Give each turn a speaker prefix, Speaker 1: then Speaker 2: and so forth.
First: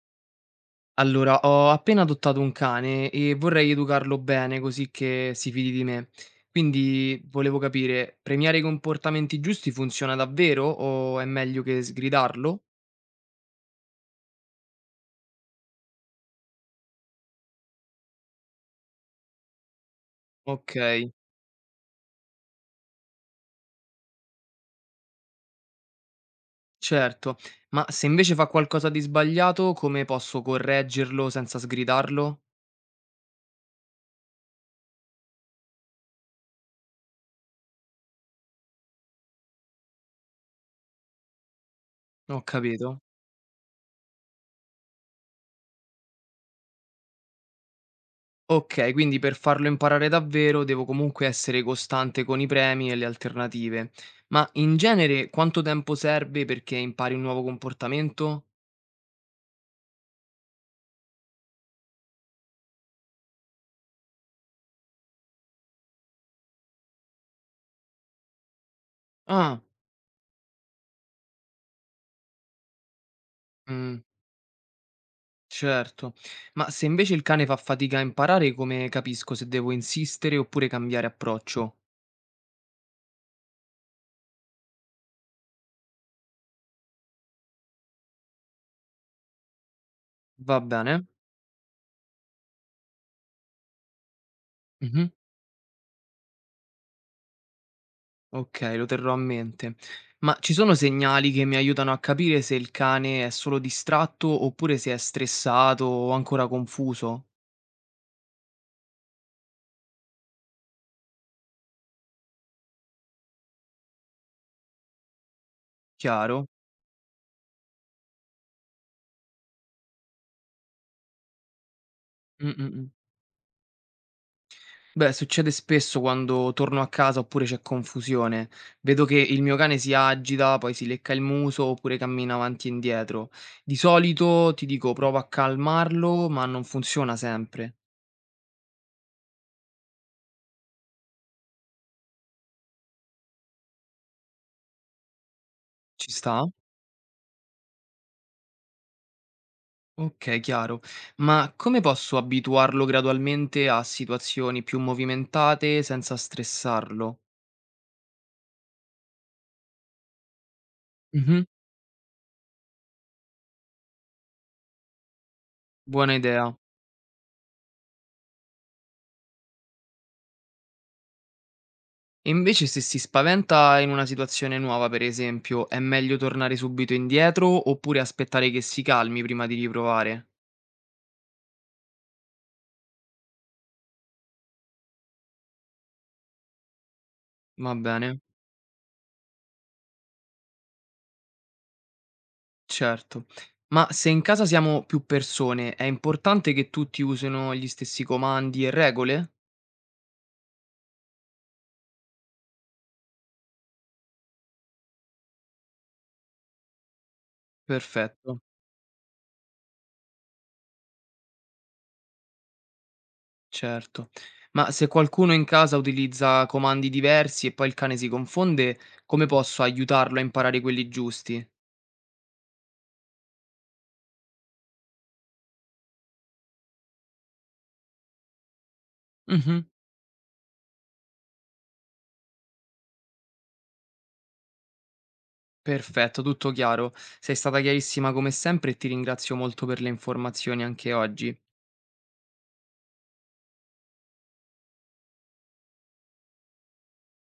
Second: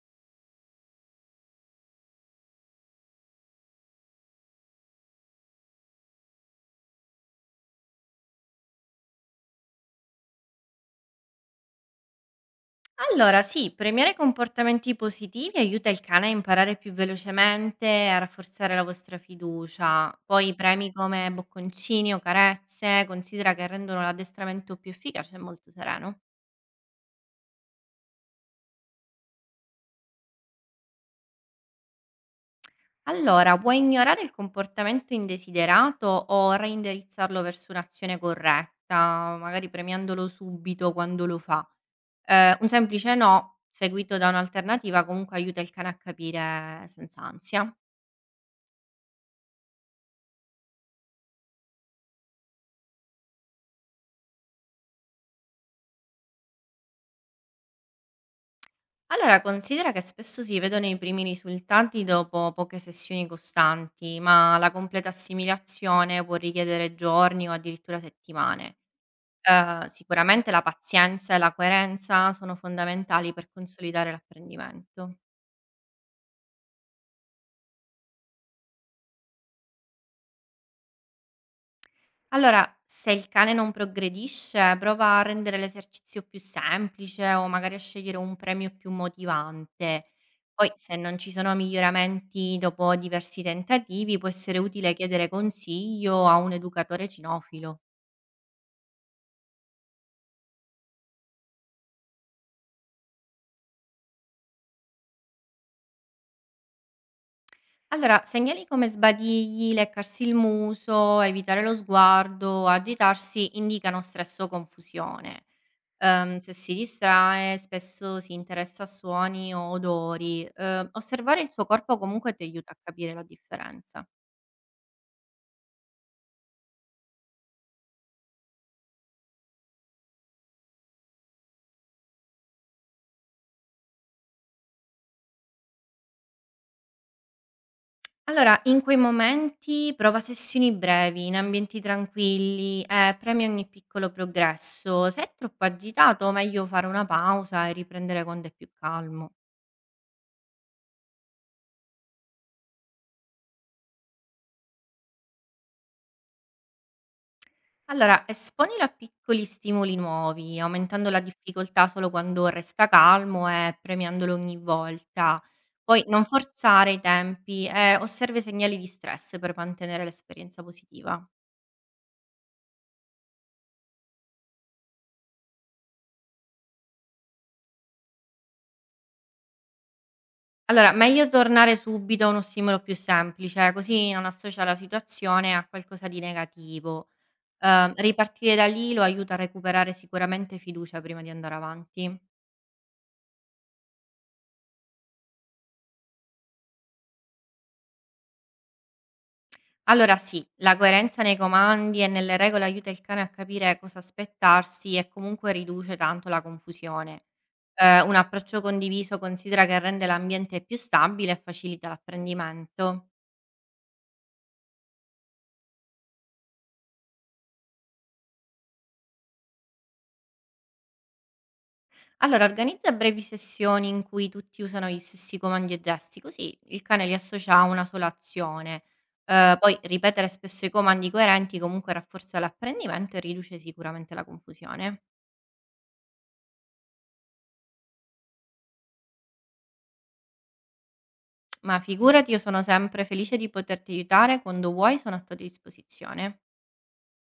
Speaker 1: Allora, ho appena adottato un cane e vorrei educarlo bene così che si fidi di me. Quindi volevo capire, premiare i comportamenti giusti funziona davvero o è meglio che sgridarlo?
Speaker 2: Allora sì, premiare comportamenti positivi aiuta il cane a imparare più velocemente, a rafforzare la vostra fiducia. Poi
Speaker 1: Ok,
Speaker 2: premi come bocconcini o carezze, considera che rendono l'addestramento più efficace e molto sereno.
Speaker 1: certo. Ma se invece fa qualcosa di sbagliato, come posso correggerlo senza sgridarlo?
Speaker 2: Allora, puoi ignorare il comportamento indesiderato o reindirizzarlo verso un'azione corretta, magari premiandolo subito quando lo fa.
Speaker 1: Ho
Speaker 2: Un
Speaker 1: capito.
Speaker 2: semplice no, seguito da un'alternativa, comunque aiuta il cane a capire senza ansia.
Speaker 1: Ok, quindi per farlo imparare davvero devo comunque essere costante con i premi e le alternative. Ma in genere quanto tempo serve perché impari un nuovo comportamento?
Speaker 2: Allora, considera che spesso si vedono i primi risultati dopo poche sessioni costanti, ma la completa assimilazione può richiedere giorni o addirittura settimane.
Speaker 1: Ah,
Speaker 2: Sicuramente la pazienza e la coerenza sono fondamentali per
Speaker 1: mh,
Speaker 2: consolidare l'apprendimento.
Speaker 1: certo. Ma se invece il cane fa fatica a imparare, come capisco se devo insistere oppure cambiare approccio?
Speaker 2: Allora, se il cane non progredisce, prova a rendere l'esercizio più semplice o magari a scegliere un premio più motivante.
Speaker 1: Va
Speaker 2: Poi, se
Speaker 1: bene?
Speaker 2: non ci sono miglioramenti dopo diversi tentativi, può essere utile
Speaker 1: Mhm.
Speaker 2: chiedere consiglio a un educatore cinofilo.
Speaker 1: Ok, lo terrò a mente. Ma ci sono segnali che mi aiutano a capire se il cane è solo distratto oppure se è stressato o ancora confuso?
Speaker 2: Allora, segnali come sbadigli, leccarsi il muso, evitare lo sguardo, agitarsi indicano stress o confusione.
Speaker 1: Chiaro?
Speaker 2: Se si distrae spesso si interessa a suoni o odori. Osservare il suo corpo comunque ti
Speaker 1: Mm, mm,
Speaker 2: aiuta a
Speaker 1: mm.
Speaker 2: capire la differenza.
Speaker 1: Beh, succede spesso quando torno a casa oppure c'è confusione. Vedo che il mio cane si agita, poi si lecca il muso oppure cammina avanti e indietro. Di solito ti dico provo a calmarlo, ma non funziona sempre.
Speaker 2: Allora, in quei momenti prova sessioni brevi, in ambienti tranquilli e premia ogni piccolo progresso. Se è troppo
Speaker 1: Ci
Speaker 2: agitato,
Speaker 1: sta?
Speaker 2: meglio fare una pausa e riprendere quando è più calmo.
Speaker 1: Ok, chiaro. Ma come posso abituarlo gradualmente a situazioni più movimentate senza stressarlo?
Speaker 2: Allora, esponilo a piccoli stimoli nuovi, aumentando la
Speaker 1: Mhm,
Speaker 2: difficoltà solo quando resta calmo e premiandolo ogni volta. Poi
Speaker 1: buona
Speaker 2: non
Speaker 1: idea.
Speaker 2: forzare i tempi e osserve segnali di stress per mantenere l'esperienza positiva.
Speaker 1: E invece se si spaventa in una situazione nuova, per esempio, è meglio tornare subito indietro oppure aspettare che si calmi prima di riprovare?
Speaker 2: Allora, meglio tornare subito a uno stimolo più semplice, così non associa la situazione a qualcosa di negativo.
Speaker 1: Va bene,
Speaker 2: Ripartire da lì lo aiuta a recuperare sicuramente fiducia prima di andare avanti.
Speaker 1: certo. Ma se in casa siamo più persone, è importante che tutti usino gli stessi comandi e regole?
Speaker 2: Allora sì, la coerenza nei comandi e nelle regole aiuta il cane a capire cosa aspettarsi e comunque riduce tanto la confusione. Un
Speaker 1: Perfetto,
Speaker 2: approccio condiviso considera che rende l'ambiente più stabile e facilita l'apprendimento.
Speaker 1: certo. Ma se qualcuno in casa utilizza comandi diversi e poi il cane si confonde, come posso aiutarlo a imparare quelli giusti?
Speaker 2: Allora, organizza brevi sessioni in cui tutti usano gli stessi comandi e gesti, così il cane li associa a una sola azione.
Speaker 1: Mhm.
Speaker 2: Poi ripetere spesso i comandi coerenti comunque rafforza l'apprendimento e riduce sicuramente la confusione.
Speaker 1: Perfetto, tutto chiaro. Sei stata chiarissima come sempre e ti ringrazio molto per le informazioni anche oggi.
Speaker 2: Ma figurati, io sono sempre felice di poterti aiutare, quando vuoi sono a tua disposizione.